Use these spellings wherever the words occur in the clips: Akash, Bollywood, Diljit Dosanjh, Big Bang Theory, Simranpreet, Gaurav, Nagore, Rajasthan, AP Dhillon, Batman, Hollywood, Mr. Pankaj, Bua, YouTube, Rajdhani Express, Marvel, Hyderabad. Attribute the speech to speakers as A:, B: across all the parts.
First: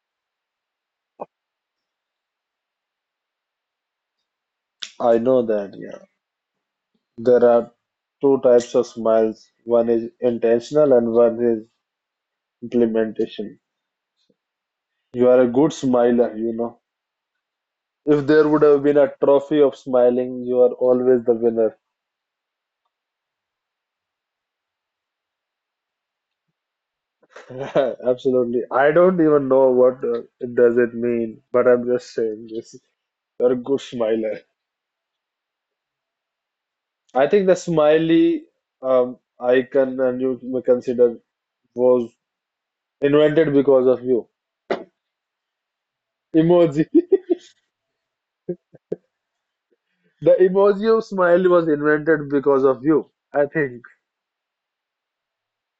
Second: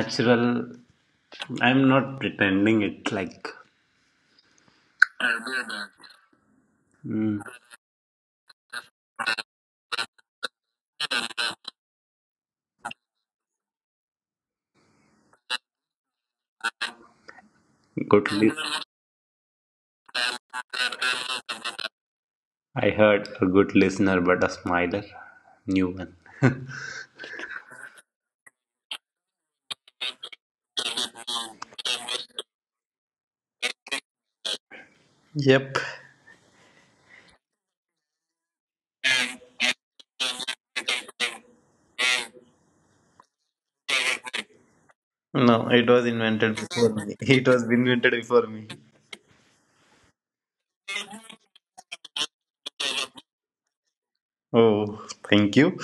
A: natural. I'm not pretending it like
B: I know that, yeah.
A: mm,
B: There are two types of smiles. One is intentional and one is implementation. You are a good smiler, you know. If
A: good.
B: there would have been a trophy of smiling, you are always the winner.
A: I heard a good listener, but a smiler, new one.
B: Absolutely. I don't even know what it does it mean, but I'm just saying this. You're a good smiler.
A: Yep.
B: I think the smiley icon and you may consider was invented because of you.
A: No, it was invented
B: Emoji.
A: before me. It was invented before me.
B: The emoji of smile was invented because of you. I think
A: Oh, thank you.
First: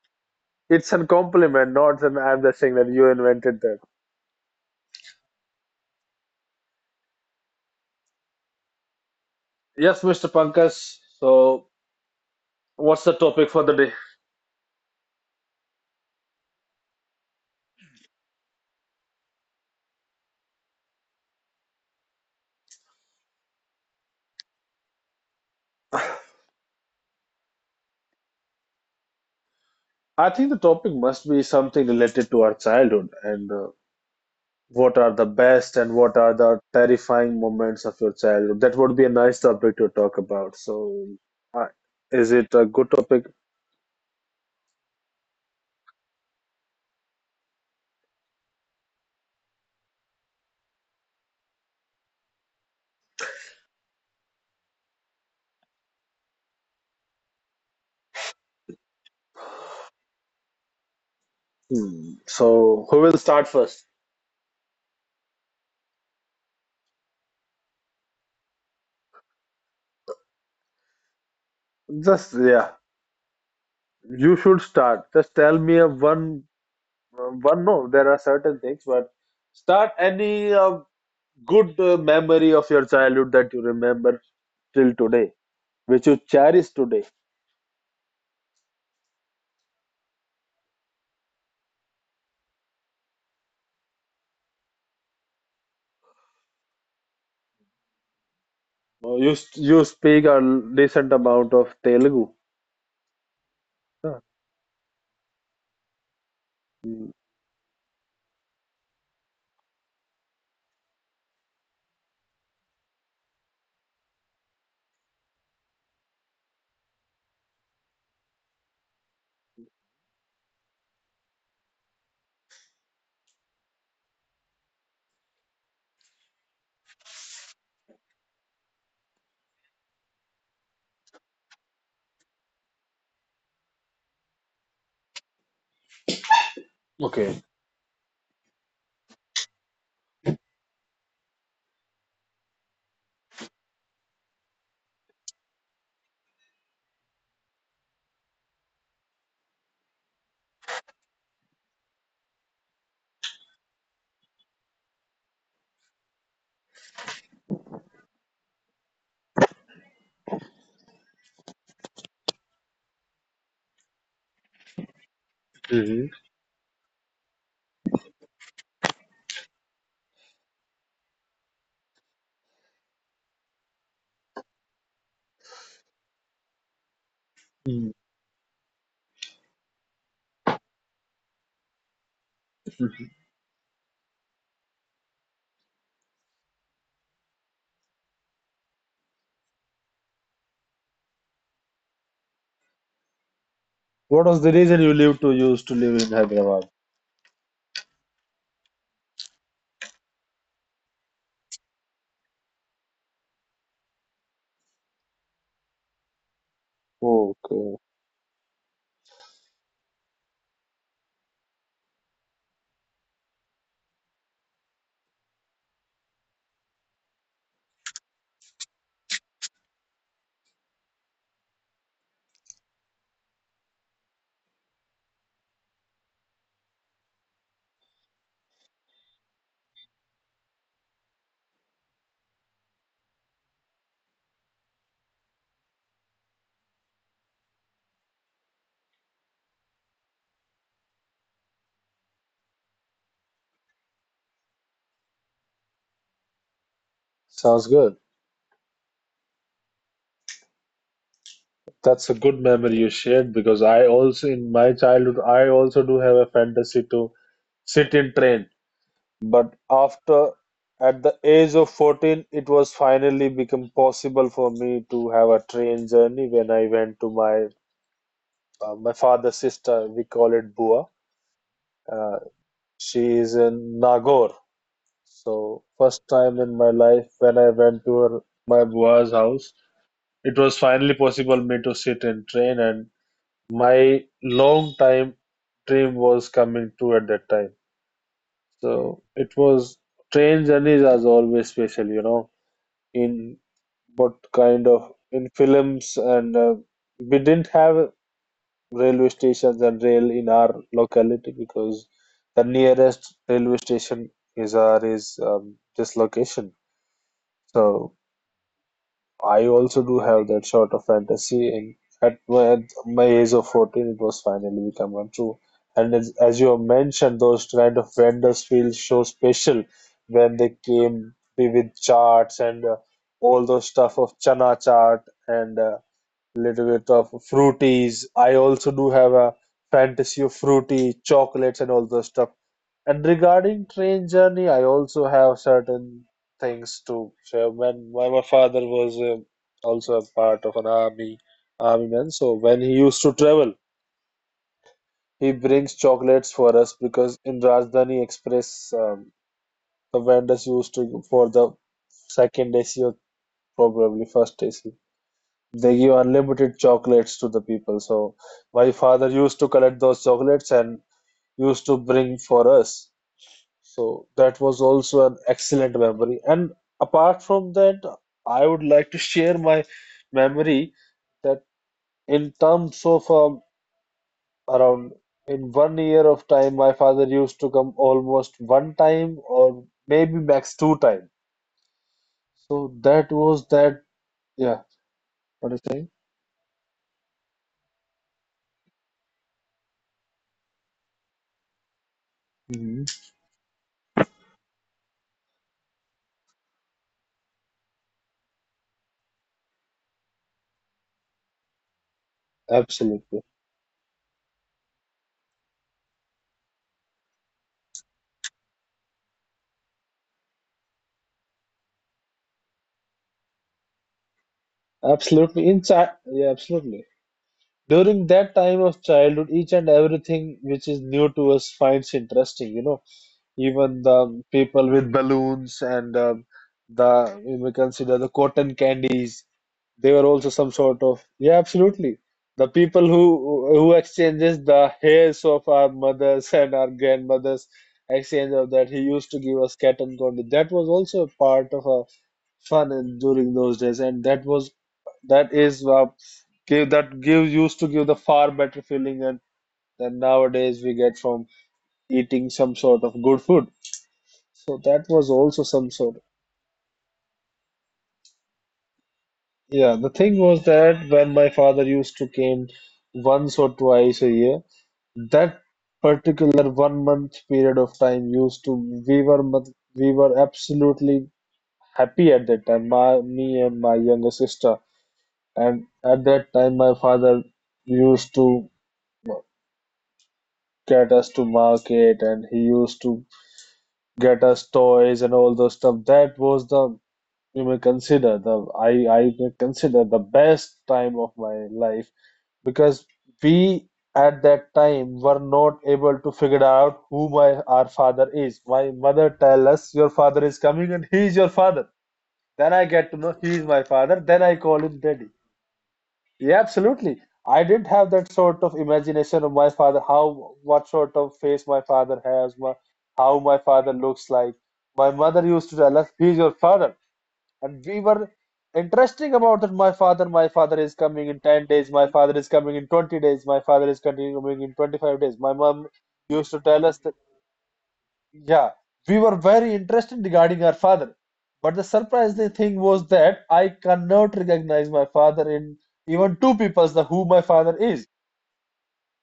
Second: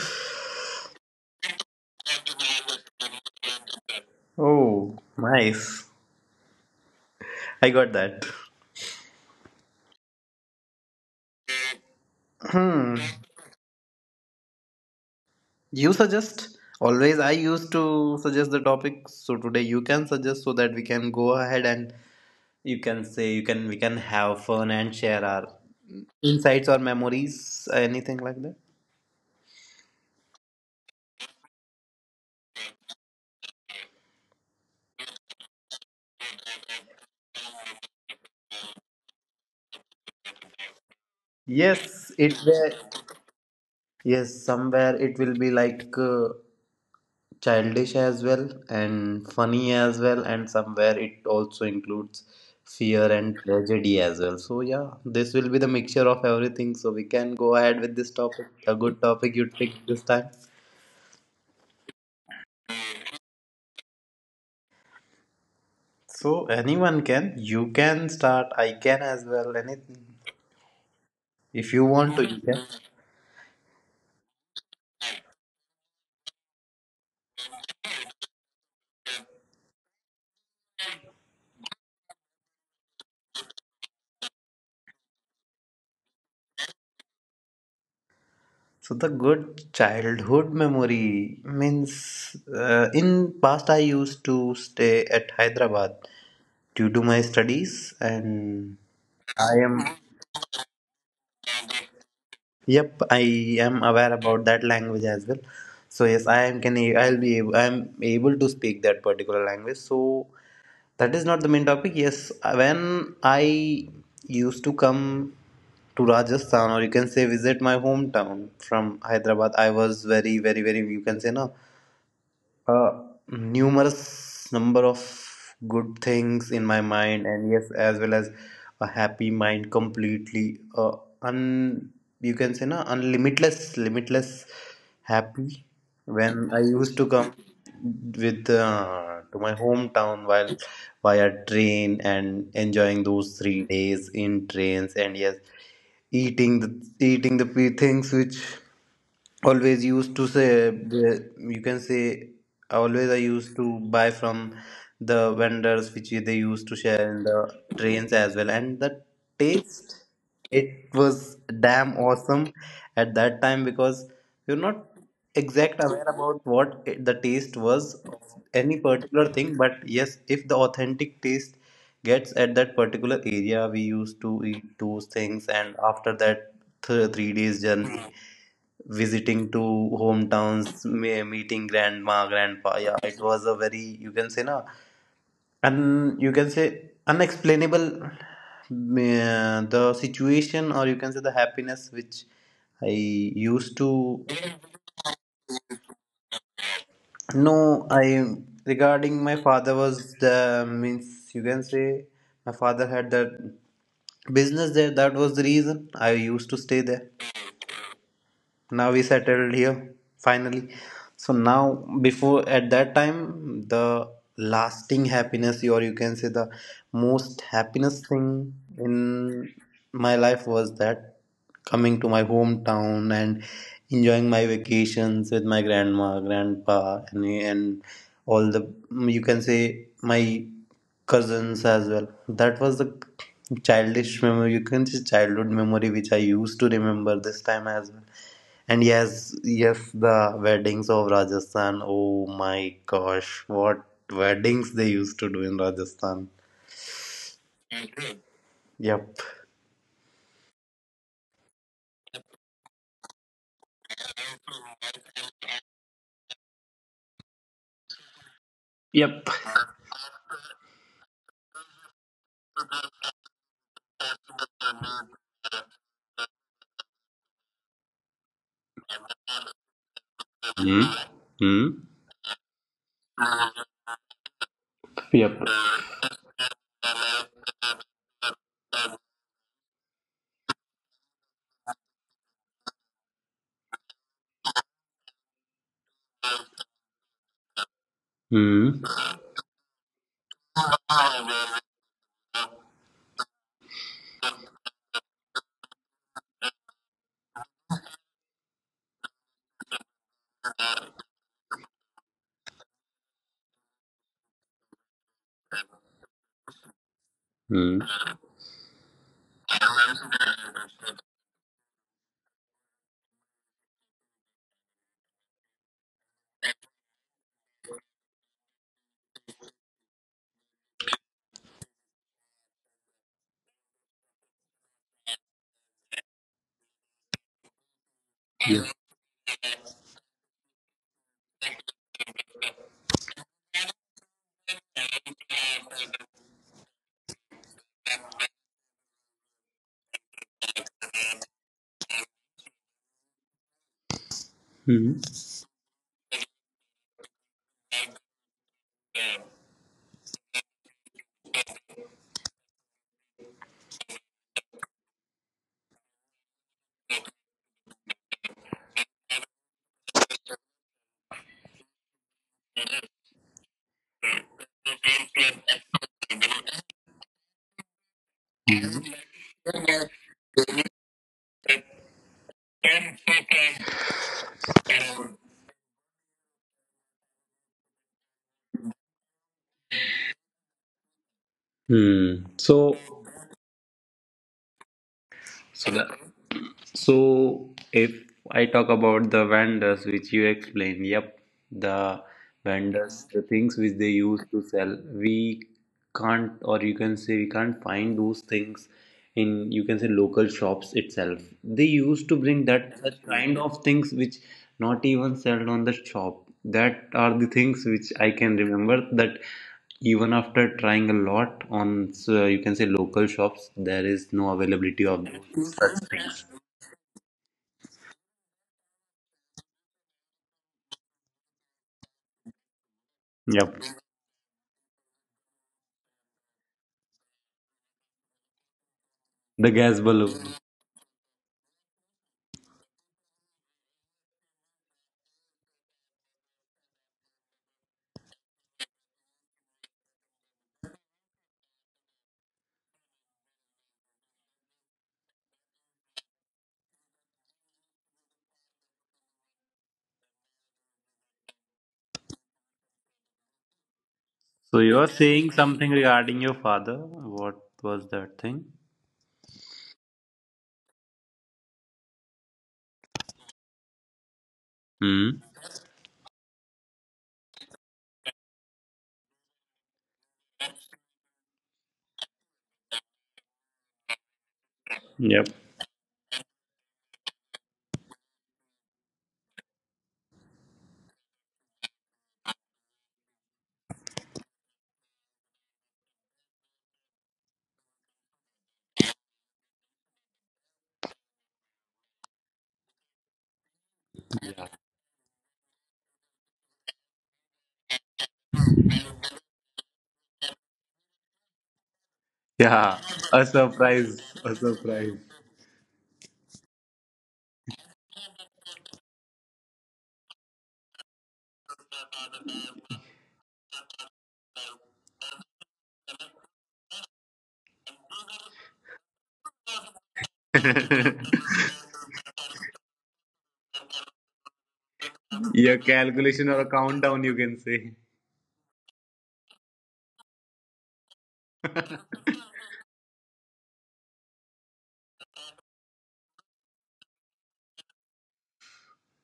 B: it's a compliment, not an I'm just saying that you invented that.
A: Oh, nice. I got that.
B: Yes, Mr. Pankaj. So,
A: Hmm.
B: what's the topic for the day?
A: You suggest? Always I used to suggest the topic, so today you can suggest so that we can go ahead and you can say you can we can have fun and share our insights or memories, anything like that.
B: I think the topic must be something related to our childhood and what are the best and what are the terrifying moments of your childhood. That would be a nice topic to talk about. So, uh,
A: Yes,
B: is
A: it's
B: it a
A: there.
B: good topic?
A: Yes, somewhere it will be like childish as well and funny as well, and somewhere it also includes fear and tragedy as well. So, yeah, this will be the mixture of everything. So, we can go ahead with this topic. A good topic you pick this time.
B: Hmm. So, who will start first?
A: So, anyone can. You can start. I can as well. Anything. If you want to,
B: Just,
A: you can.
B: yeah. You should start. Just tell me a one. No, there are certain things, but start any good memory of your childhood that you remember till today, which you cherish today.
A: So the good childhood memory means in past I used to stay at Hyderabad due to my studies and
B: Uh, You
A: I
B: s- you
A: am
B: speak a decent amount of Telugu.
A: yep I am aware
B: Huh?
A: about that language as well. So yes, I am can
B: Mm.
A: I'm able to speak that particular language, so that is not the main topic. Yes, when I used to come to Rajasthan, or you can say visit my hometown from Hyderabad, I was very very very, you can say, no, uh, numerous number of good things in my mind, and yes, as well as a happy mind completely. Un You can say na, unlimitless limitless happy when I used to come
B: Okay.
A: with to my hometown while via train, and enjoying those 3 days in trains, and yes, eating the eating the things which always used to say the, you can say, always I used to buy from the vendors, which they used to share in the trains as well. And the taste, it was damn awesome at that time because you're not exact
B: Hmm.
A: aware about what the taste was of any particular thing. But yes, if the authentic taste gets at that particular area, we used to eat those things. And after that, 3 days
B: Mm.
A: journey visiting to hometowns, meeting grandma, grandpa. Yeah, it was a very you can say na, and you can say unexplainable, the situation or you can say the happiness which I used
B: What
A: to
B: was the reason you lived to use to live in Hyderabad?
A: know. I Regarding my father, was the means, you can say, my father had that business there. That was the reason I used to stay there.
B: Okay,
A: Now we settled here finally. So, now, before, at that time, the lasting happiness, or you can say the most happiness thing in my life, was that coming to my hometown and enjoying my vacations with my grandma, grandpa, and all the, you can say, my cousins as well. That was the childish memory. You can say childhood memory, which I used to remember this time as well. And yes, yes, the weddings of Rajasthan. Oh my gosh, what weddings they used to do in Rajasthan.
B: sounds good.
A: Yep.
B: That's a good memory you shared because I also in my childhood I also do have a fantasy to sit in train.
A: Yep.
B: But after, at the age of 14, it was finally become possible for me to have a train journey when I went to my my father's sister. We call it
A: Hmm.
B: Bua.
A: Hmm.
B: Uh, she is in Nagore. So first time in my life when I went to her, my Bua's house, it was finally possible me to sit in train, and my long time dream was coming true at that time.
A: Hmm.
B: So it was train journeys as always special, you know. In what kind of in films and we didn't have railway stations and rail in our locality because the nearest railway station is this location.
A: Hmm.
B: So I also do have that sort of fantasy, and at my age of 14 it was finally become one true and as you have mentioned those kind of vendors feel so special when they came with charts and all those stuff of chana chart and little bit of fruities. I also
A: Yes.
B: do have a fantasy of fruity chocolates and all those stuff. And regarding train journey, I also have certain things to share. When my father was also a part of an army man, so when he used to travel,
A: Hmm.
B: he brings chocolates for us because in Rajdhani Express, the vendors used to for the second AC or probably first AC. They give unlimited chocolates to the people. So my father used to collect those chocolates and used to bring for us. So that was also an excellent memory. And apart from that, I would like
A: Hmm.
B: to share my memory that in terms of around in one year of time, my father used to come almost one time or maybe max two times.
A: Hmm.
B: So
A: So.
B: that was that. Yeah, what I'm
A: So that.
B: saying.
A: So, if I talk about the vendors, which you explained, yep, the
B: Mhm.
A: vendors, the things which they use to sell, we can't, or you can say, we can't find those things in, you can say, local shops itself. They used to bring that such
B: Absolutely.
A: kind of things which not even sold on the shop. That are the things which I can remember, that even after trying a lot on, so you can say, local shops, there is no availability of
B: Absolutely.
A: those such things.
B: Yeah, absolutely. During that time of childhood, each and everything which is new to us finds interesting, you know.
A: Yep,
B: Even the people with balloons and the we may consider the cotton candies,
A: the gas
B: they were
A: balloon.
B: also some sort of yeah, absolutely. The people who exchanges the hairs of our mothers and our grandmothers, exchange of that he used to give us cat and candy. That was also a part of our fun in, during those days, and that was that is give used to give the far better feeling than nowadays we get from eating some sort of good food.
A: So,
B: So
A: you
B: that
A: are
B: was
A: saying
B: also
A: something
B: some sort.
A: regarding your father. What was that thing?
B: Yeah, the thing was that when my father used to came once or twice a year,
A: Hmm.
B: that particular one month period of time used to we were mu- we were absolutely happy at that time. My me and my younger sister,
A: Yep.
B: and at that time my father used to get us to market and he used to get us toys and all those stuff. That was the you may consider the I may consider the best time of my life because we at that time were not able to figure out who my our father is. My mother tell us your father is coming and he is your father. Then I
A: Yeah,
B: get to know
A: a
B: he is my
A: surprise.
B: father. Then
A: A
B: I call him
A: surprise.
B: daddy. Yeah, absolutely. I didn't have that sort of imagination of my father, how what sort of face my father has, how my father looks like. My mother used to tell us, "He's your father," and we were interesting about that. My father is coming in 10 days. My father is coming in 20 days. My father is continuing coming in 25 days. My
A: Your
B: mom
A: calculation
B: used
A: or
B: to
A: a
B: tell us that
A: countdown, you can say.
B: yeah, we were very interested regarding our father. But the surprising thing was that I cannot recognize my father in even two people's the who my father is.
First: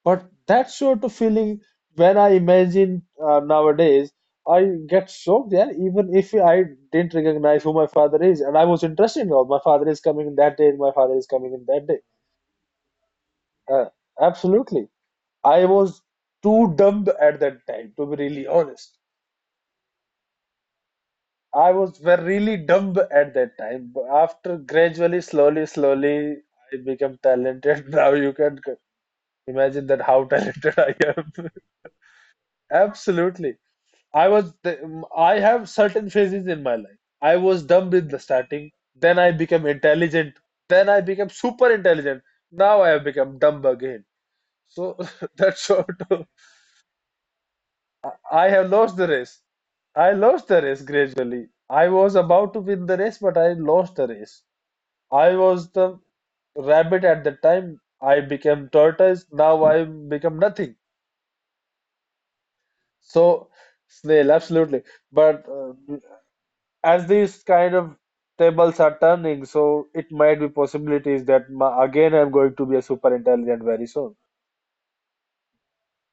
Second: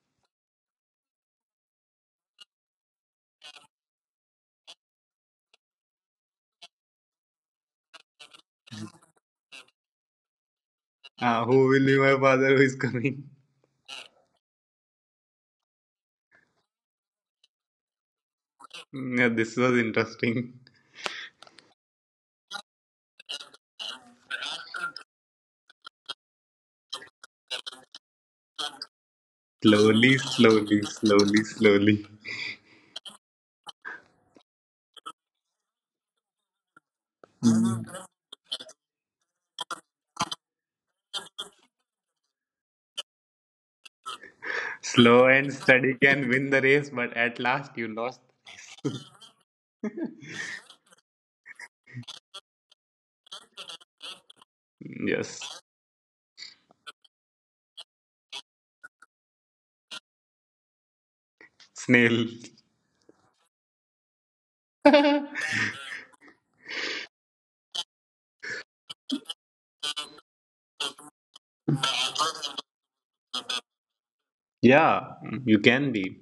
B: But that sort of feeling when I imagine nowadays, I get shocked. Yeah, even if I didn't recognize who my father is. And I was interested in all my father is coming in that day, and my father is
A: Ah,
B: coming in
A: who
B: that
A: will be
B: day.
A: my father who is coming?
B: Uh, Absolutely. I was too dumb at that time, to be really honest.
A: Yeah, this was interesting.
B: I was were really dumb at that time. But after gradually, slowly, slowly, I became talented. Now you can imagine that
A: Slowly,
B: how
A: slowly,
B: talented I am.
A: slowly, slowly.
B: Absolutely. I was. th- I have certain phases in my life. I was
A: Mm.
B: dumb in the starting. Then I became intelligent. Then I became super intelligent. Now I have become dumb again. So
A: Slow and
B: that's
A: steady
B: sort
A: can
B: of.
A: win the race, but at last you lost.
B: I have lost the race. I lost the race gradually. I was about to win the race, but I lost the race. I
A: Yes,
B: was the rabbit at the time. I became tortoise. Now I become nothing.
A: snail.
B: So snail, absolutely. But as these kind of tables are turning, so it might be possibilities that ma again I'm going to be a super intelligent very soon.
A: Yeah, you can be.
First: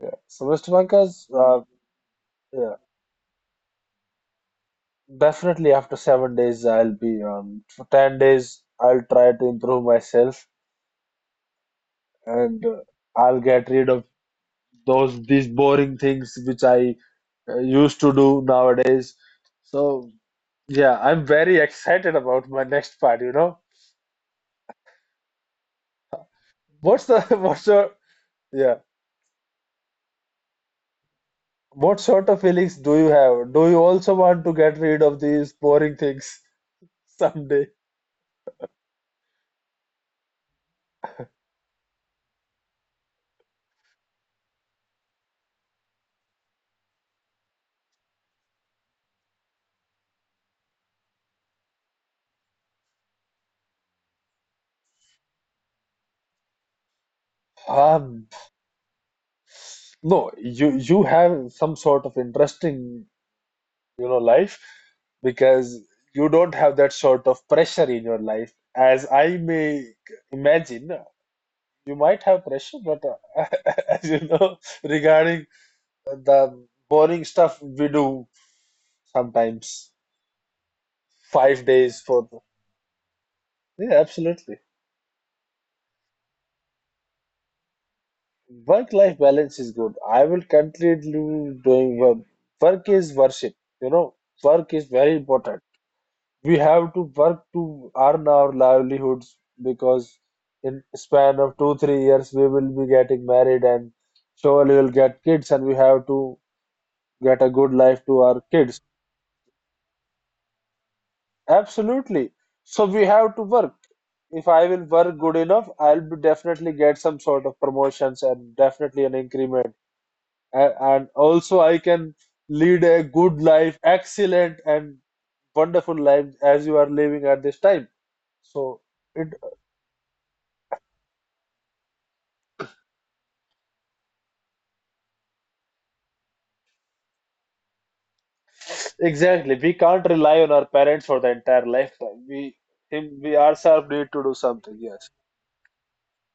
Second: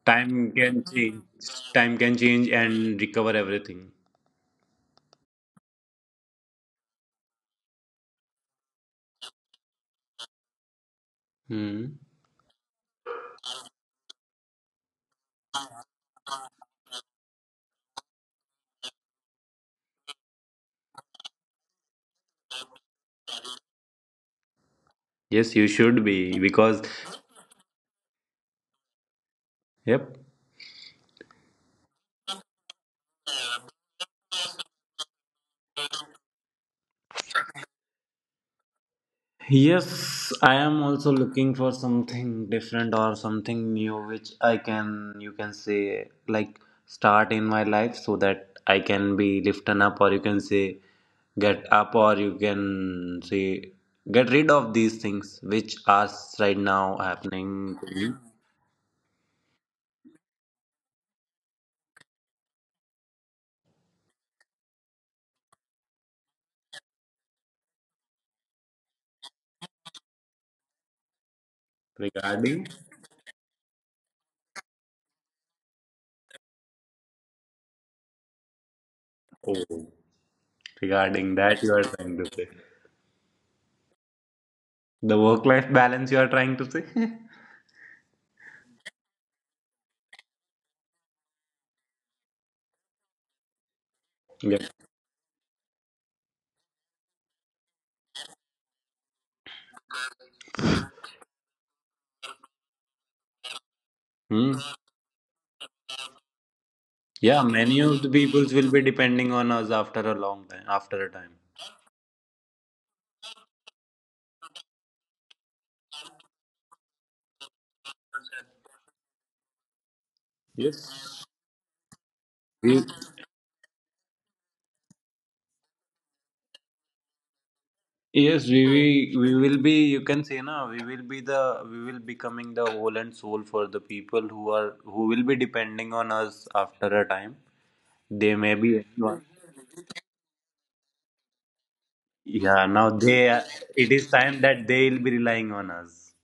B: Yeah. So
A: Time
B: Mr.
A: can
B: Pankaj,
A: change.
B: uh,
A: Time can change
B: yeah,
A: and recover everything.
B: definitely after 7 days I'll be for 10 days I'll try to improve myself
A: Hmm.
B: and I'll get rid of those these boring things which I used to do nowadays. So yeah, I'm very excited about my next part, you know.
A: Yes, you should be because
B: What's the yeah,
A: yep.
B: what sort of feelings do you have? Do you also want to get rid of these boring things someday?
A: Yes, I am also looking for something different or something new, which I can, you can say, like start in my life, so that I can be lifted up, or you can say get up, or you can say get rid of these things which are right now happening to me,
B: Um, no, you have some sort of interesting, life because you don't have that sort of pressure in your life. As I may imagine, you might have
A: regarding.
B: pressure, but as you know, regarding the boring stuff we do sometimes,
A: Oh. Regarding
B: five
A: that you are
B: days
A: trying
B: for.
A: to say.
B: Yeah, absolutely.
A: The work-life balance you are trying to say?
B: Work-life balance is good. I will continue doing work. Work is worship. You know,
A: Yeah.
B: work is very important. We have to work to earn our livelihoods because in span of two, 3 years we will be getting married and
A: Hmm.
B: surely we'll get kids and we have to get a
A: Yeah,
B: good
A: many
B: life
A: of the
B: to our
A: peoples
B: kids.
A: will be depending on us after a long time, after a time.
B: Absolutely. So we have to work. If I will work good enough, I'll be definitely get some sort of promotions and definitely an increment. And
A: Yes.
B: also, I can lead
A: We,
B: a good life, excellent and wonderful life as you are living at this time.
A: yes, we,
B: So
A: we
B: it
A: we will be. You can say now. We will be the. We will becoming the whole and soul for the people who are, who will be depending on us after a time. They may be.
B: exactly we can't rely on our parents for the entire lifetime. We
A: Yeah. Now
B: him we
A: they.
B: ourselves
A: It
B: need
A: is
B: to do
A: time
B: something.
A: that they
B: Yes.
A: will be relying on us.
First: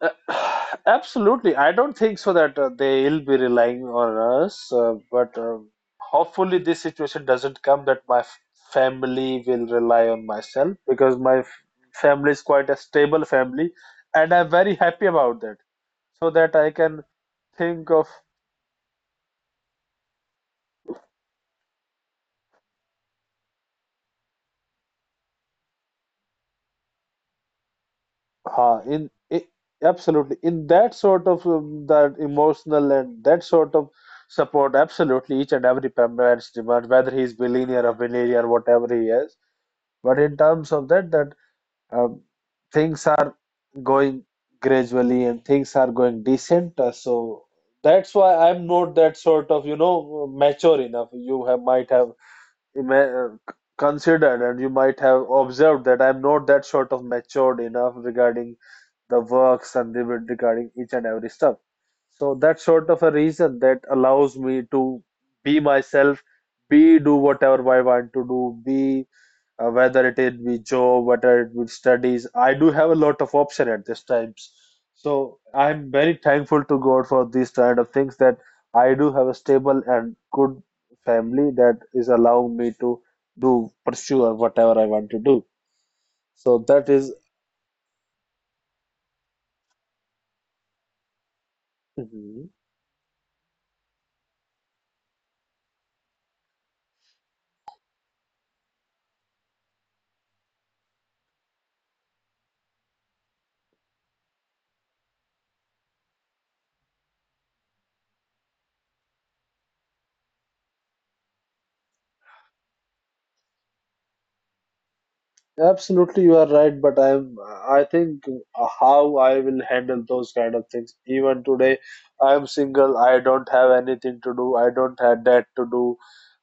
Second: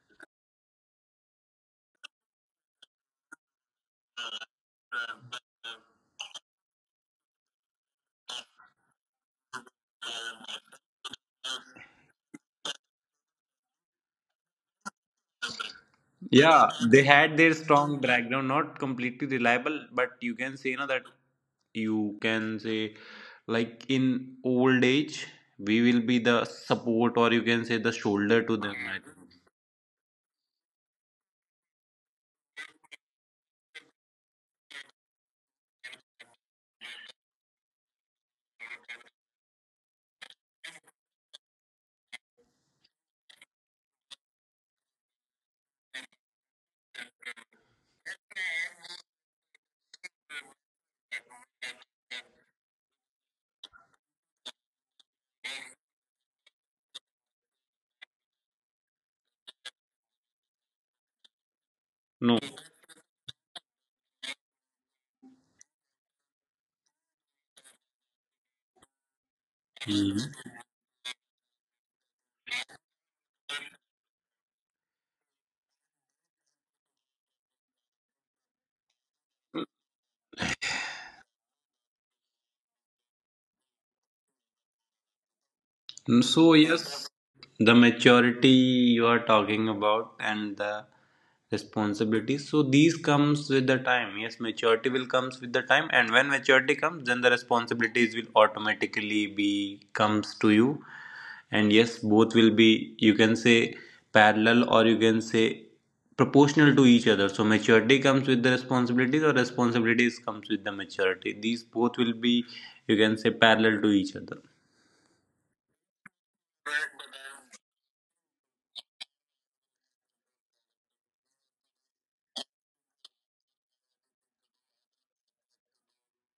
B: Uh, Absolutely. I don't think so that they'll be relying on us, but hopefully this situation doesn't come that family will rely on myself because family is quite a stable family, and I'm very happy about that. So that I
A: Yeah,
B: can
A: they had their
B: think
A: strong
B: of
A: background, not completely reliable, but you can say now that, you can say like, in old age we will be the support, or you can say the shoulder to them.
B: huh,
A: I
B: in
A: think.
B: I absolutely in that sort of that emotional and that sort of support. Absolutely, each and every parents demand, whether he's billionaire or billionaire, whatever he is, but in terms of that, um, things are going gradually, and things are going decent, so that's why I'm not that sort of mature enough. You have might have considered, and you might have observed that I'm not that sort of matured enough regarding the works, and regarding each and every stuff. So
A: No.
B: that sort of a reason that allows me to be myself, be do whatever I want to do, be whether it would be
A: Mhm.
B: job, whether it be studies. I do have a lot of option at these times. So I'm very thankful to God for these kind of things, that I do have a stable and good family that is allowing me to do pursue or whatever I want to do.
A: So
B: So that
A: yes,
B: is-
A: the maturity you are talking about and the
B: Mhm.
A: responsibilities. So, these comes with the time. Yes, maturity will comes with the time, and when maturity comes, then the responsibilities will automatically be comes to you. And yes, both will be, you can say, parallel, or you can say proportional to each other. So, maturity comes with the responsibilities, or responsibilities comes with the maturity. These both will be, you can say, parallel to each other.
B: Absolutely, you are right, but I think how I will handle those kind of things. Even today, I'm single. I don't have anything to do. I don't have that to do,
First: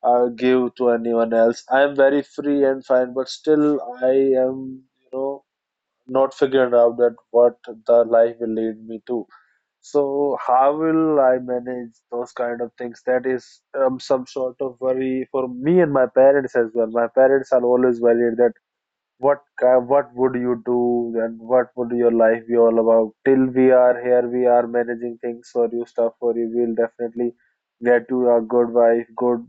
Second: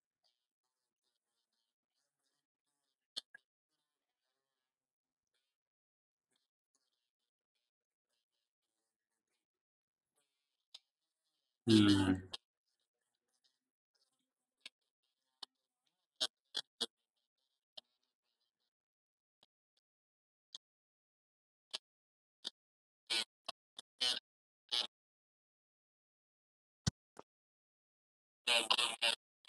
B: give to anyone else. I'm very free and fine, but still, I am not figured out that what the life will lead me to. So how will I manage
A: Hmm.
B: those kind of things? That is some sort of worry for me and my parents as well. My parents are always worried that what would you do, and what would your life be all about? Till we are here, we are managing things for you, stuff for you. We'll definitely get you a good wife, good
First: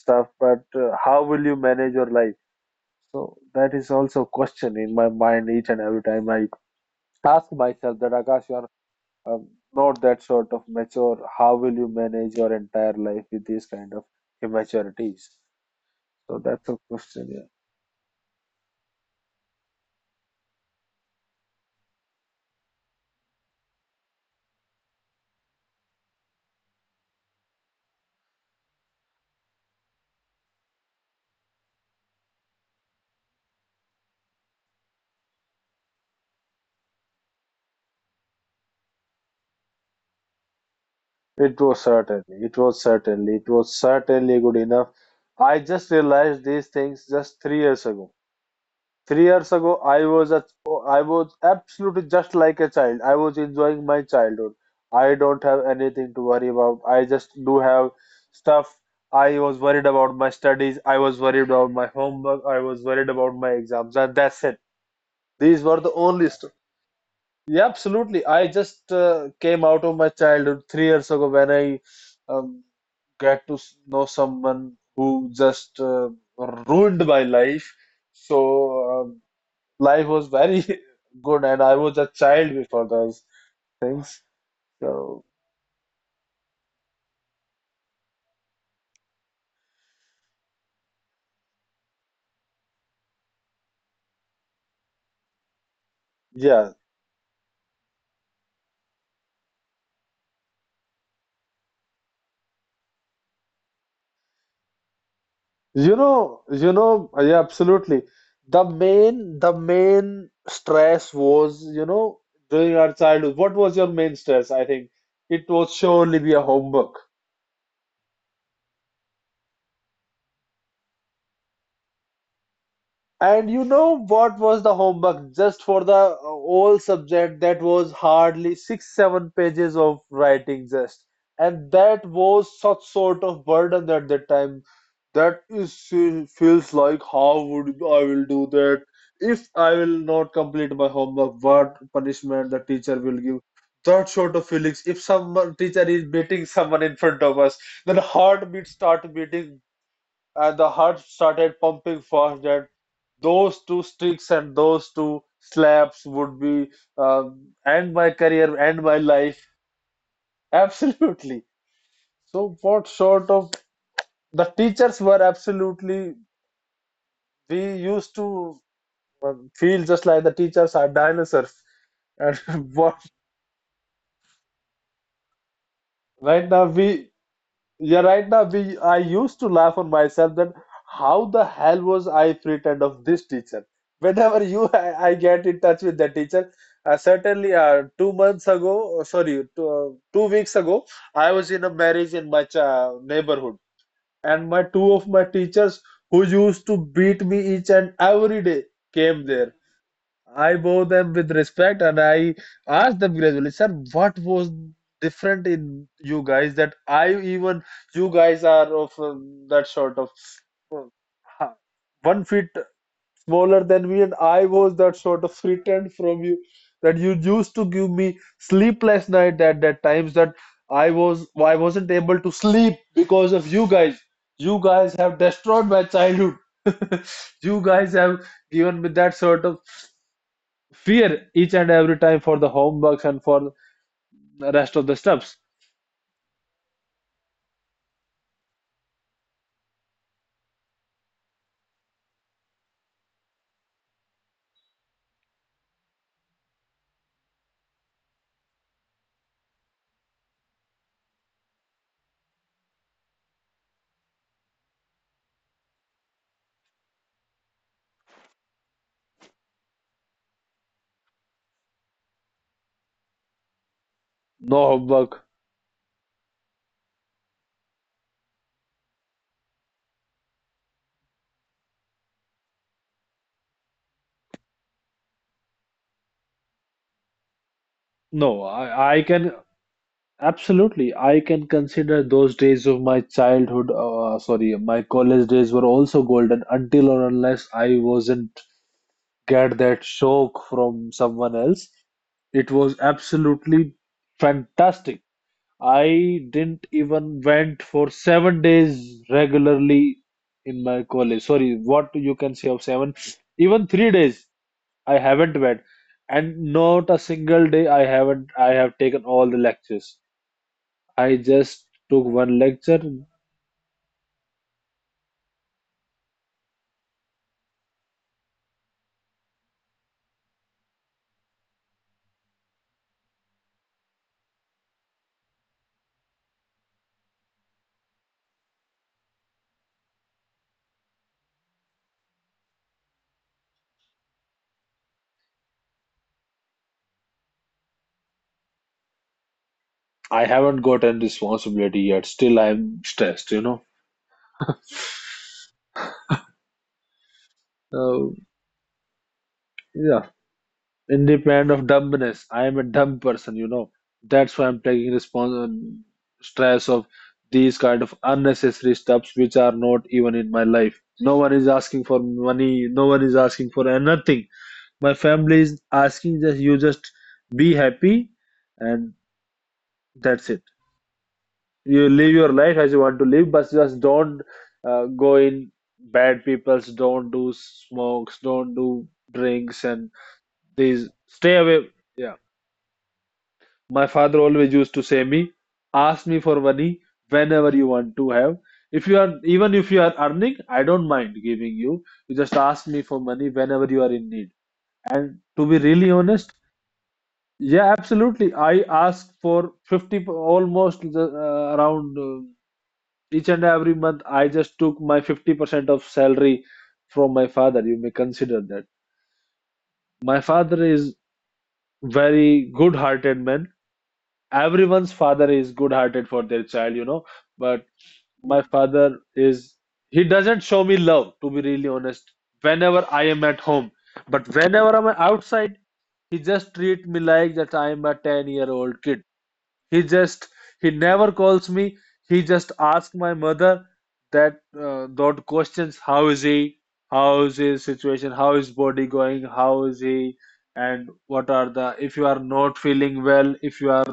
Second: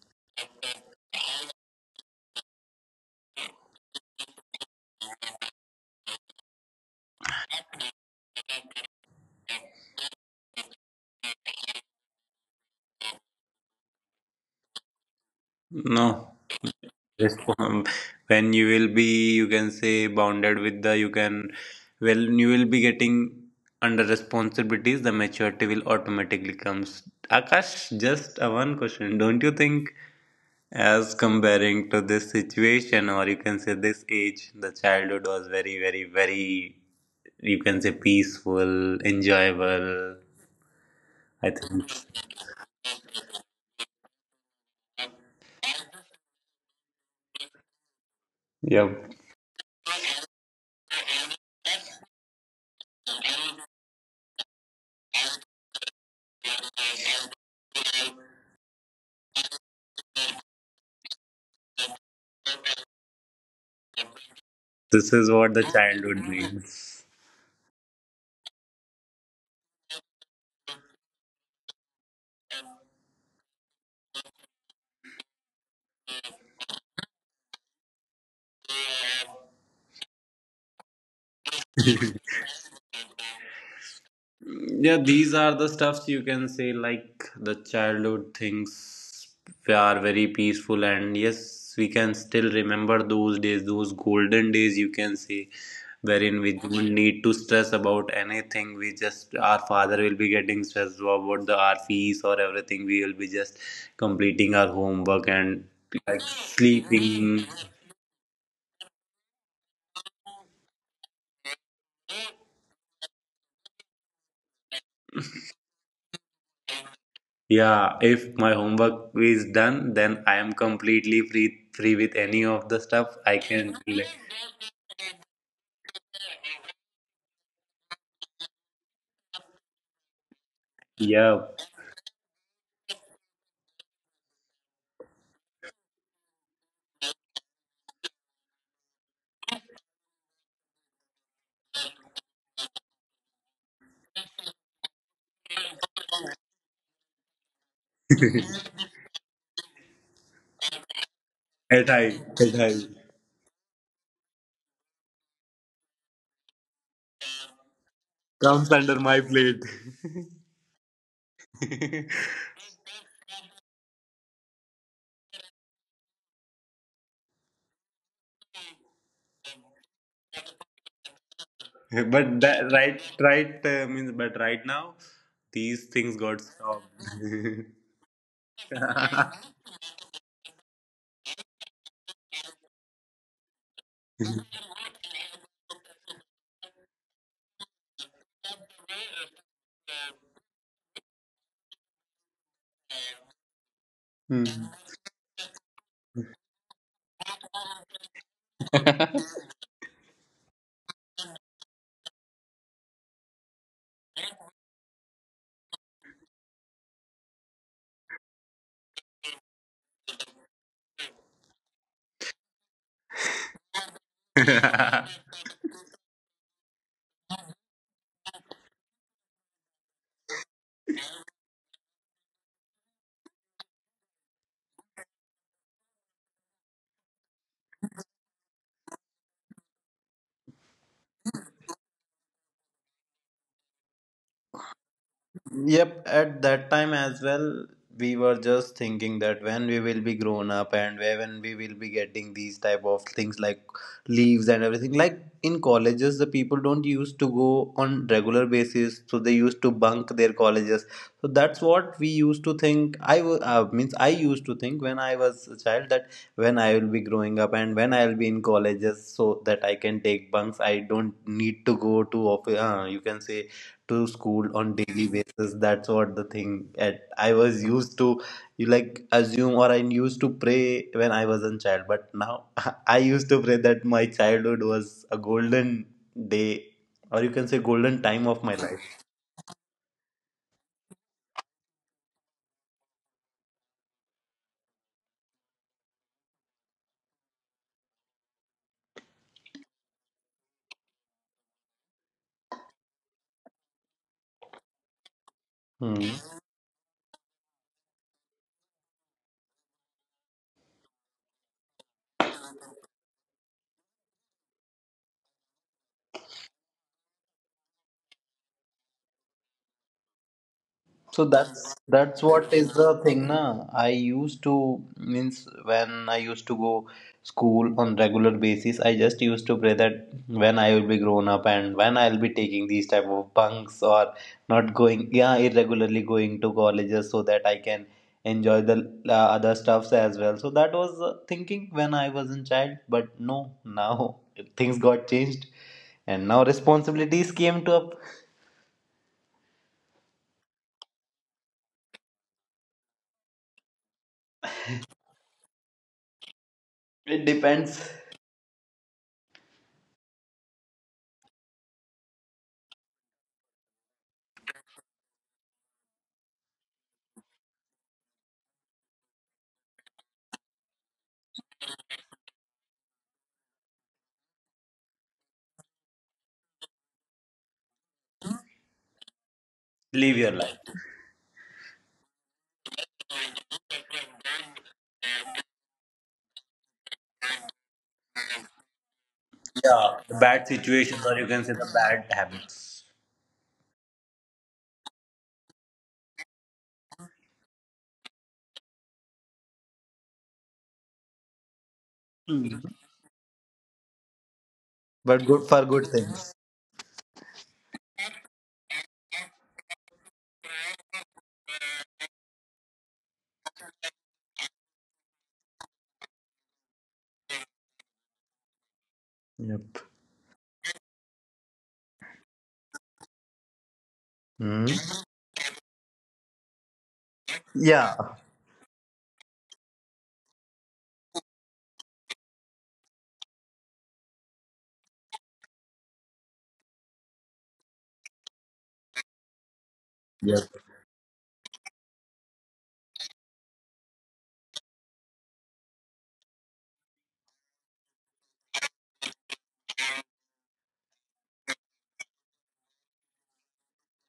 B: stuff, but how will you manage your life? So that is also a question in my mind, each and every time I ask myself that, Akash, you are um, not that sort of mature. How will you manage your entire life with these kind of immaturities?
A: No,
B: So that's a question,
A: just
B: yeah.
A: when you will be, you can say, bounded with the, you can, well, you will be getting under responsibilities, the maturity will automatically comes. Akash, just a one question. Don't you think, as comparing to this situation, or you can say this age, the childhood was very, very, very, you can say, peaceful, enjoyable. I
B: It was
A: think,
B: certainly, it was certainly, it was certainly good enough. I just realized these things just 3 years ago.
A: yeah,
B: 3 years ago, I was absolutely just like a child. I was enjoying my childhood. I don't have anything to worry about. I just do have stuff. I was worried about my studies. I was worried about my homework. I was worried about my exams, and that's it.
A: this is what the
B: These were the
A: childhood
B: only stuff.
A: means.
B: Yeah, absolutely. I just came out of my childhood 3 years ago when I um, get to know someone who just ruined my life. So life was very good, and I was a child before those things.
A: Yeah,
B: So
A: these are the stuffs, you can say like the childhood things, they are very peaceful, and yes, we can still remember those days, those golden days you can say, wherein we
B: yeah,
A: don't need to stress about anything. We just, our father will be getting stressed about the our fees or everything. We will be just completing our homework and like
B: yeah,
A: sleeping.
B: absolutely. The main stress was, during our childhood. What was your main stress? I think it was surely be a homework.
A: Yeah, if my homework is done, then I am completely free with any of the stuff I
B: And you
A: can.
B: know
A: Do.
B: what was the homework just for the whole subject? That was hardly six, seven pages of writing just.
A: Yeah,
B: And that was such sort of burden at that time. That is feels like how would I will do that if I will not complete my homework? What punishment the teacher will give? That sort of feelings. If someone teacher is beating someone in front of us, then heartbeat start beating, and the heart started
A: at
B: pumping
A: I
B: fast.
A: at
B: That
A: I
B: those two sticks and those two slaps would be uh, end my career,
A: comes
B: end my
A: under my
B: life.
A: plate.
B: Absolutely. So what sort of, the teachers were absolutely, we used to feel just like the teachers are dinosaurs,
A: But
B: and
A: that
B: what
A: right, means, but right now these things got
B: right now
A: stopped.
B: we. Yeah, right now we, I used to laugh on myself that how the hell was I frightened of this teacher? Whenever you I get in touch with the teacher, certainly 2 months ago, sorry, two weeks ago, I was in a marriage in my cha neighborhood, and my two of my teachers who used to beat me each and every day
A: Hmm.
B: came there. I bow them with respect, and I ask them gradually, sir, what was different in you guys that I, even you guys are of that sort of um, ha- 1 feet smaller than me, and I was that sort of threatened from you, that you used to give me sleepless night at that times that I wasn't able to sleep because of you guys. You guys have destroyed my childhood. You guys have given me that sort of fear each and every time for the homeworks and for the rest of the steps.
A: Yep, at that time as well, we were just thinking that when we will be grown up, and where when we will be getting these type of things like leaves and everything. Like in colleges, the people don't used to go on regular basis, so they used to bunk their colleges. So that's what we used to think. Means I used to think when I was a child that when I will be growing up and when I will be in colleges, so that I can take bunks. I don't need to go to office. You can say to school on
B: No
A: daily
B: homework.
A: basis, that's what the thing at I was used to, you like assume, or I used to pray when I was a child. But now I used to pray that my childhood was a golden day, or you can say golden time of
B: No,
A: my life.
B: I can absolutely. I can consider those days of my childhood. Sorry, my college days were also golden, until or unless I wasn't get that shock from someone else. It was absolutely fantastic.
A: Hmm.
B: I didn't even went for 7 days regularly in my college. Sorry, what you can say of seven, even 3 days I haven't went, and not a single day I haven't. I have taken all the lectures.
A: So,
B: I
A: that's
B: just took
A: that's
B: one
A: what is
B: lecture.
A: the thing, na. I used to means, when I used to go school on regular basis, I just used to pray that when I will be grown up and when I'll be taking these type of bunks, or not going, yeah, irregularly going to colleges so that I can enjoy the other stuffs as well. So that was thinking when I was in child, but no, now things got changed, and now responsibilities came to up.
B: I haven't gotten responsibility yet. Still, I'm stressed.
A: It depends.
B: So yeah. Independent of dumbness, I am a dumb person, you know. That's why I'm taking stress of these kind of unnecessary stuffs which are not even in my life. No one is asking for money, no one is asking for anything. My family is asking that you just be happy, and
A: Live your
B: that's it.
A: life.
B: You live your life as you want to live, but just don't go in bad people's, don't do smokes, don't do drinks,
A: Yeah,
B: and these, stay away. Yeah. My father always used to say me, ask me for money whenever you want to have. If you are Even if you are earning, I don't mind giving you. You just
A: Mm.
B: ask me for money whenever you are in need.
A: But
B: And
A: good
B: to
A: for
B: be
A: good
B: really
A: things.
B: honest, yeah, absolutely. I ask for almost around each and every month. I just took my 50% of salary from my father. You may consider that.
A: Yep.
B: My father is very good-hearted man.
A: Mm.
B: Everyone's father is good hearted for their child, but my father is he doesn't show me love, to be really honest, whenever I am at home. But whenever I'm outside, he just treat me like that I am a 10-year-old kid. He just he never calls me. He just asks my mother that questions how is he, how is his situation, how is body going, how is he, and what are the if you are not feeling well, if you are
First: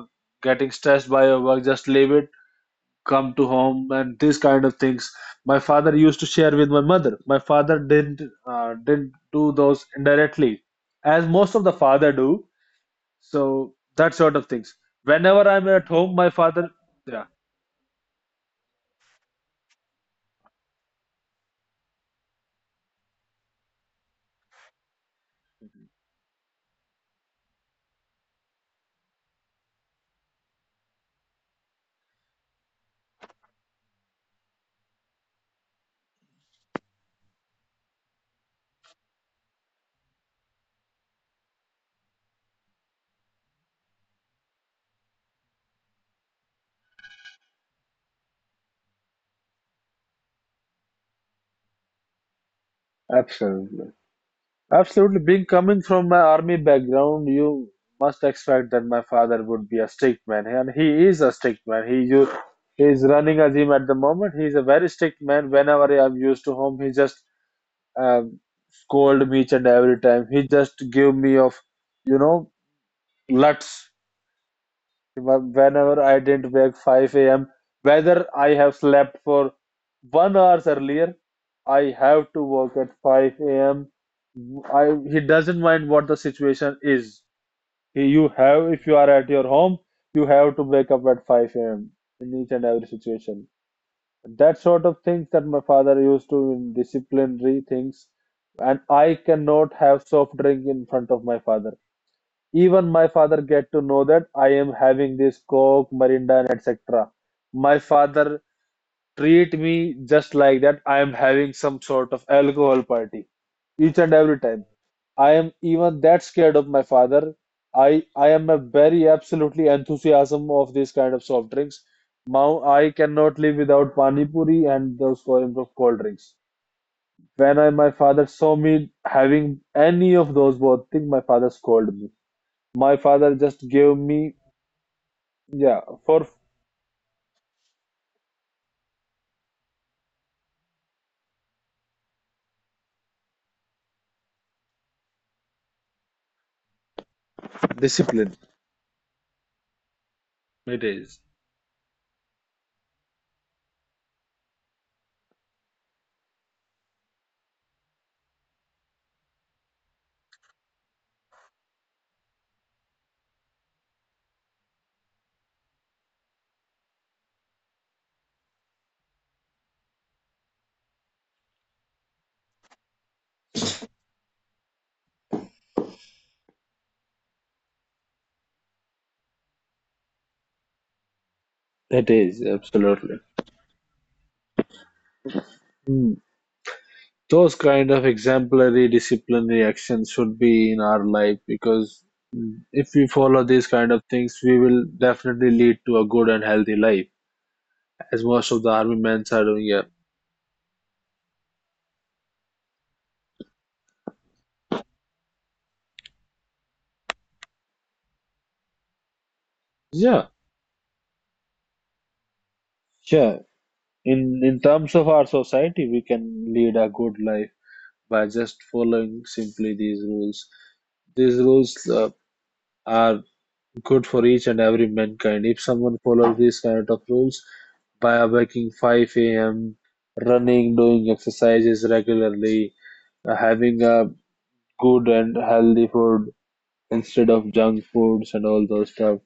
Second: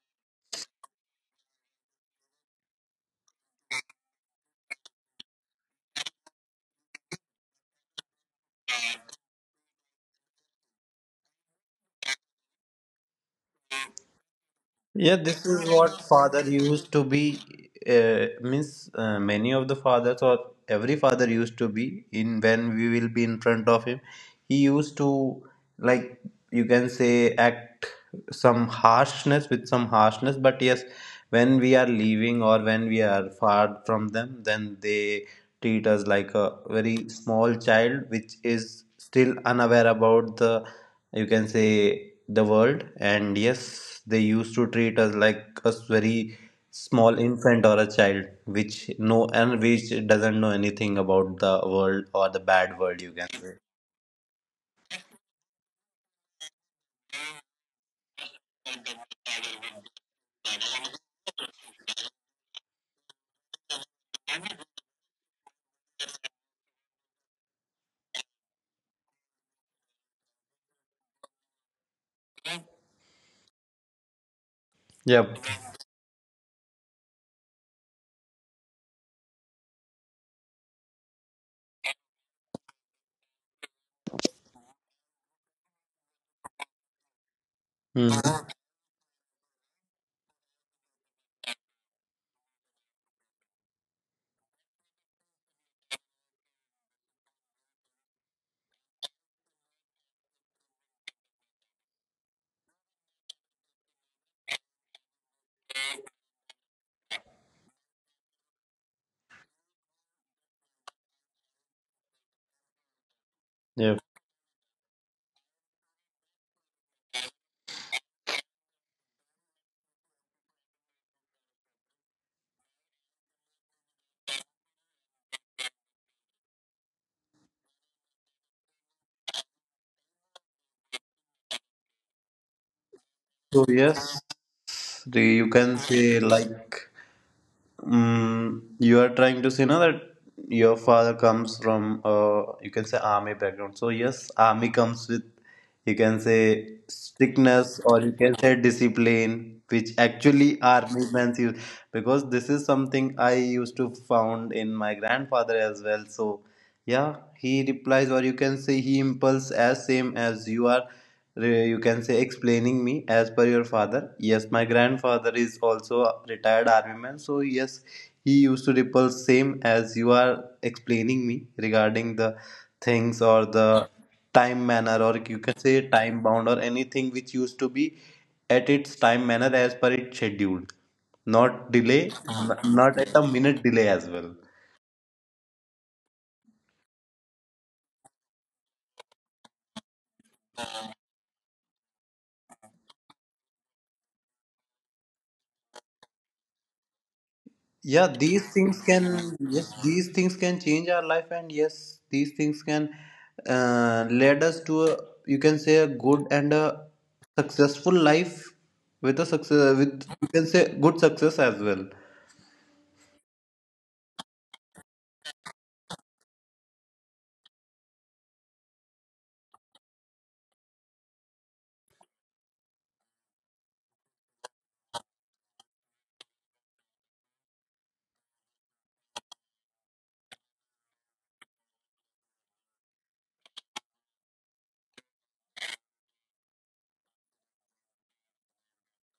B: getting stressed by your work, just leave it, come to home, and these kind of things. My father used to share with my mother. My father didn't do those indirectly, as most of the father do, so that sort of things.
A: Yeah, this
B: Whenever I'm
A: is
B: at
A: what
B: home, my
A: father
B: father,
A: used to
B: yeah,
A: be. Means, many of the fathers, or every father used to be in when we will be in front of him. He used to like, you can say, act some harshness, with some harshness, but yes, when we are leaving, or when we are far from them, then they treat us like a very small child which is still unaware about the, you can say, the world. And yes, they used to treat us like a very small infant or a child which no, and which doesn't know anything about the world, or the bad world you can say.
B: absolutely, absolutely. Being coming from my army background, you must expect that my father would be a strict man, and he is a strict man. He is running a gym at the moment. He is a very strict man. Whenever I'm used to home, he just um, scold me each and every time. He just give me of, you know, lots.
A: Yep.
B: Whenever I didn't wake 5 a.m., whether I have slept for 1 hours earlier, I have to work at 5 a.m. He doesn't mind what the situation is. He, you
A: Mm.
B: have if you are at your home, you have to wake up at 5 a.m. in each and every situation. That sort of things that my father used to in disciplinary things, and I cannot have soft drink in front of my father, even my father get to know that I am having this coke, Mirinda, and etc. My father treat me just like that, I am having some sort of alcohol party each
A: Yep.
B: and every time. I am even that scared of my father. I am a very absolutely enthusiasm of this kind of soft drinks. Now I cannot live without pani puri and those kinds of cold drinks. When I my father saw me having any of those both things, my father scolded me. My father
A: So
B: just gave
A: yes,
B: me,
A: you can
B: yeah,
A: say
B: for
A: like, Mm, you are trying to say now that your father comes from you can say army background. So yes, army comes with, you can say strictness, or you
B: discipline.
A: can say discipline, which actually
B: It
A: army
B: is.
A: men use, because this is something I used to found in my grandfather as well. So yeah, he replies, or you can say he impulse as same as you are uh, you can say explaining me as per your father. Yes, my grandfather is also a retired army man, so yes, he used to repulse same as you are explaining me, regarding the things, or the time manner, or you can say time bound, or anything which used to be at its time manner as per its scheduled, not delay,
B: It is
A: not at
B: absolutely.
A: a minute delay as well.
B: Mm. Those kind of exemplary disciplinary actions should be in our life, because if we follow these kind of things, we will definitely lead to a good and healthy life,
A: Yeah,
B: as most
A: these
B: of the
A: things
B: army
A: can,
B: men are doing.
A: yes,
B: Yeah,
A: these things can change our life, and yes, these things can lead us to a, you can say, a good and a successful life, with a success, with
B: yeah,
A: you can say good success as well.
B: yeah. In terms of our society, we can lead a good life by just following simply these rules. These rules are good for each and every mankind. If someone follows these kind of rules by waking 5 a.m., running, doing exercises regularly, having a good and healthy food instead of junk foods and all those stuff.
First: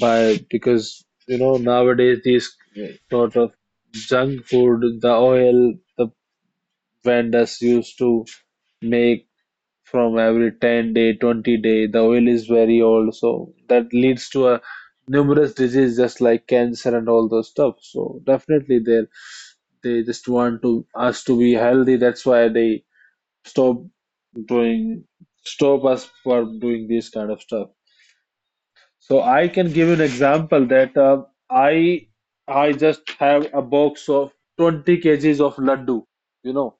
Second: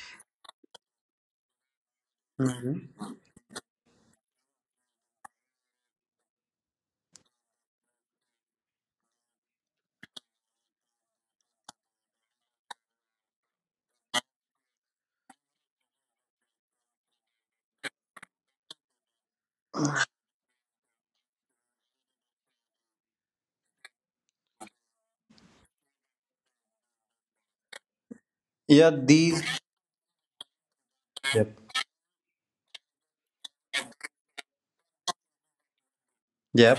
B: By Because nowadays these
A: Hmm.
B: sort of junk food, the vendors used to make from every 10 day 20 day, the oil is very old, so that leads to a numerous disease just like cancer and all those stuff. So definitely, they just want to us to be healthy. That's why they stop doing stop us for doing this kind of stuff.
A: Yeah,
B: So I
A: these.
B: can give you an example that
A: Yep.
B: i I just have a box of 20 kgs of laddu you know
A: Yep.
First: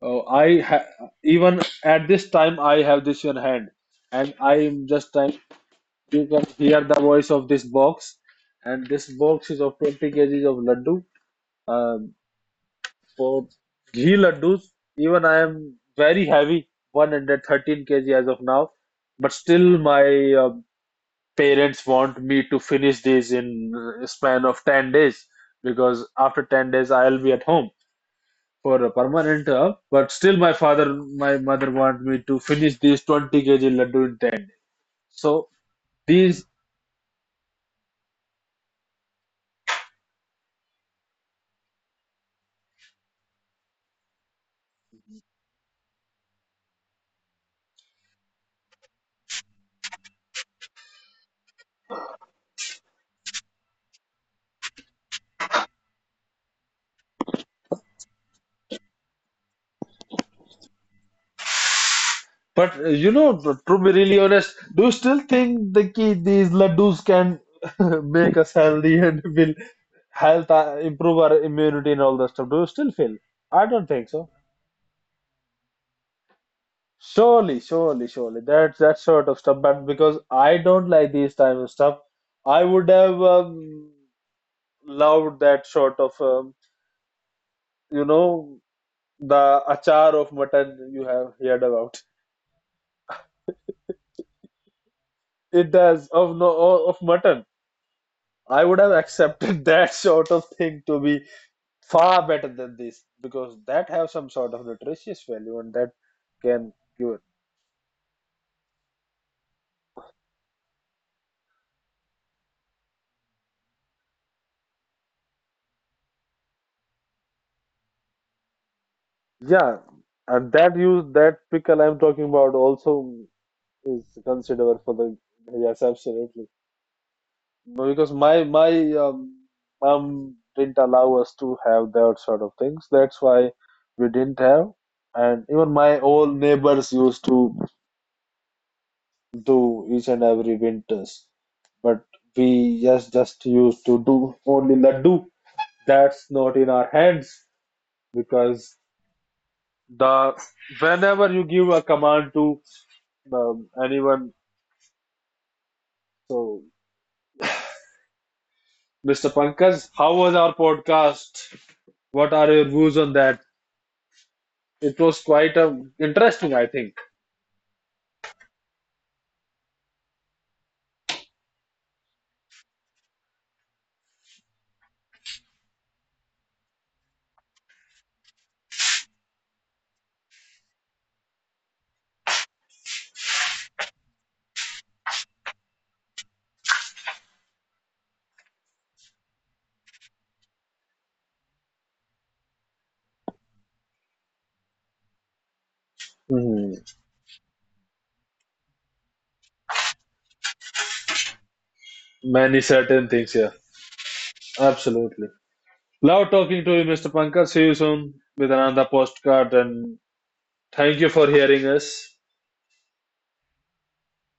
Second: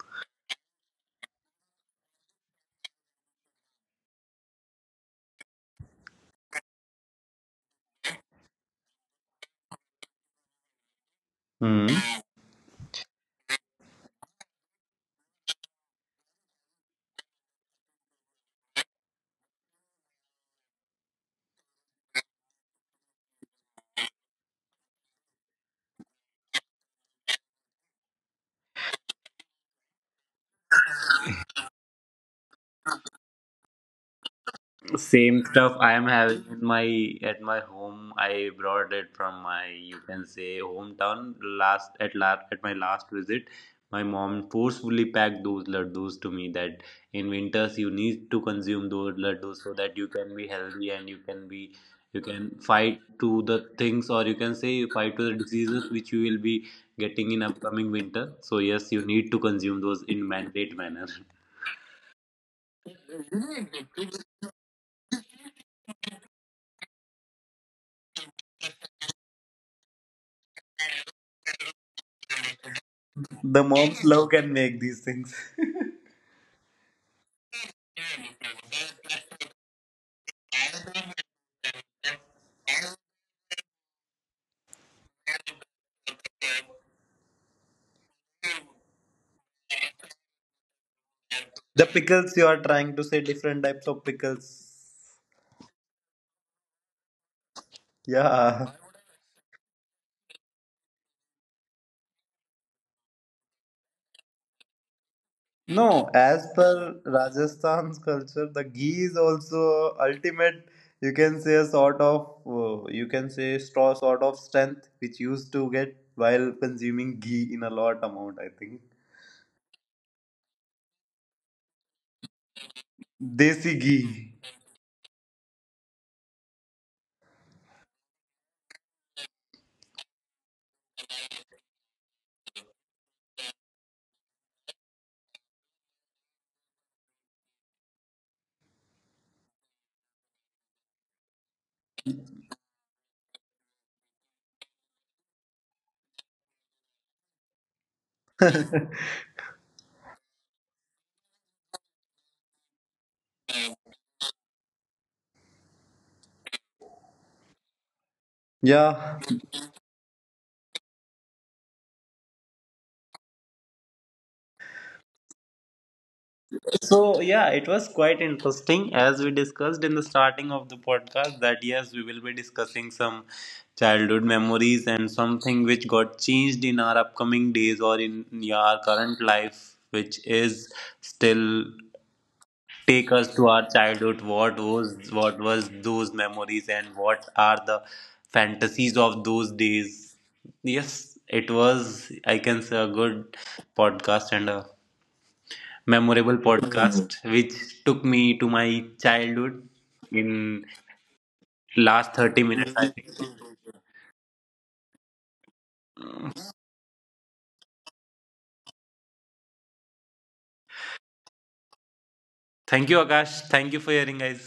B: Oh, I ha even at this time I have this in hand, and I am just trying. You can hear the voice of this box, and this box is of 20 kgs of laddu.
A: Hmm.
B: Um, for ghee laddus, even I am very heavy, 113 kg as of now. But still, my uh, parents want me to finish this in span of 10 days, because after 10 days I'll be at home for a permanent job. But still, my father, my mother want me to finish these 20 kg laddu in 10 days.
A: Same
B: So
A: stuff I am having
B: these,
A: in my, at my home. I brought it from my, you can say, hometown. Last at last, at my last visit, my mom forcefully packed those laddus to me, that in winters you need to consume those laddus so that you can be healthy, and you can be, you can fight to the things, or you can say, you fight to the diseases which you will be getting in upcoming winter. So yes, you need to consume those in mandate manner.
B: but to be really honest, do you still think these laddus can make us healthy and will improve our immunity and all that stuff? Do you still feel?
A: The
B: I don't
A: mom's
B: think
A: love
B: so.
A: can make these things.
B: Surely, surely, surely. That's that sort of stuff. But because I don't like these type of stuff, I would have loved that sort of you know, the achar of mutton you have heard
A: The
B: about.
A: pickles you are trying to say, different types of pickles.
B: It does of no of mutton. I
A: Yeah.
B: would have accepted that sort of thing to be far better than this, because that have some sort of nutritious value, and that
A: No, as
B: can
A: per
B: cure.
A: Rajasthan's culture, the ghee is also ultimate. You can say a sort of, you can say straw sort of strength which used to get while consuming ghee in a lot amount. I think
B: Yeah, and that use that pickle I'm talking about also
A: desi
B: is
A: ghee.
B: considered for the, yes, absolutely. Well, because my mom didn't allow us to have that sort of things. That's why we didn't have. And even my old neighbors used to do each and every winters, but we just used to do only laddu. That's not in our hands, because the whenever you give a command to anyone, so
A: Yeah.
B: Mr. Pankaj, how was our podcast? What are your views on that? It was quite a interesting, I think.
A: So, yeah, it was quite interesting as we discussed in the starting of the podcast, that yes, we will be discussing some childhood memories and something which got changed in our upcoming days, or in our current life, which is still take us to our childhood. What was those memories and what are the fantasies of those days? Yes, it was, I can say, a good podcast and a memorable
B: Hmm.
A: podcast which took me to my childhood in last 30
B: Many
A: minutes, I think.
B: certain things here. Absolutely. Love talking to you, Mr. Pankaj. See you soon with another postcard, and thank you for hearing us.
A: Thank you, Akash. Thank you for hearing, guys.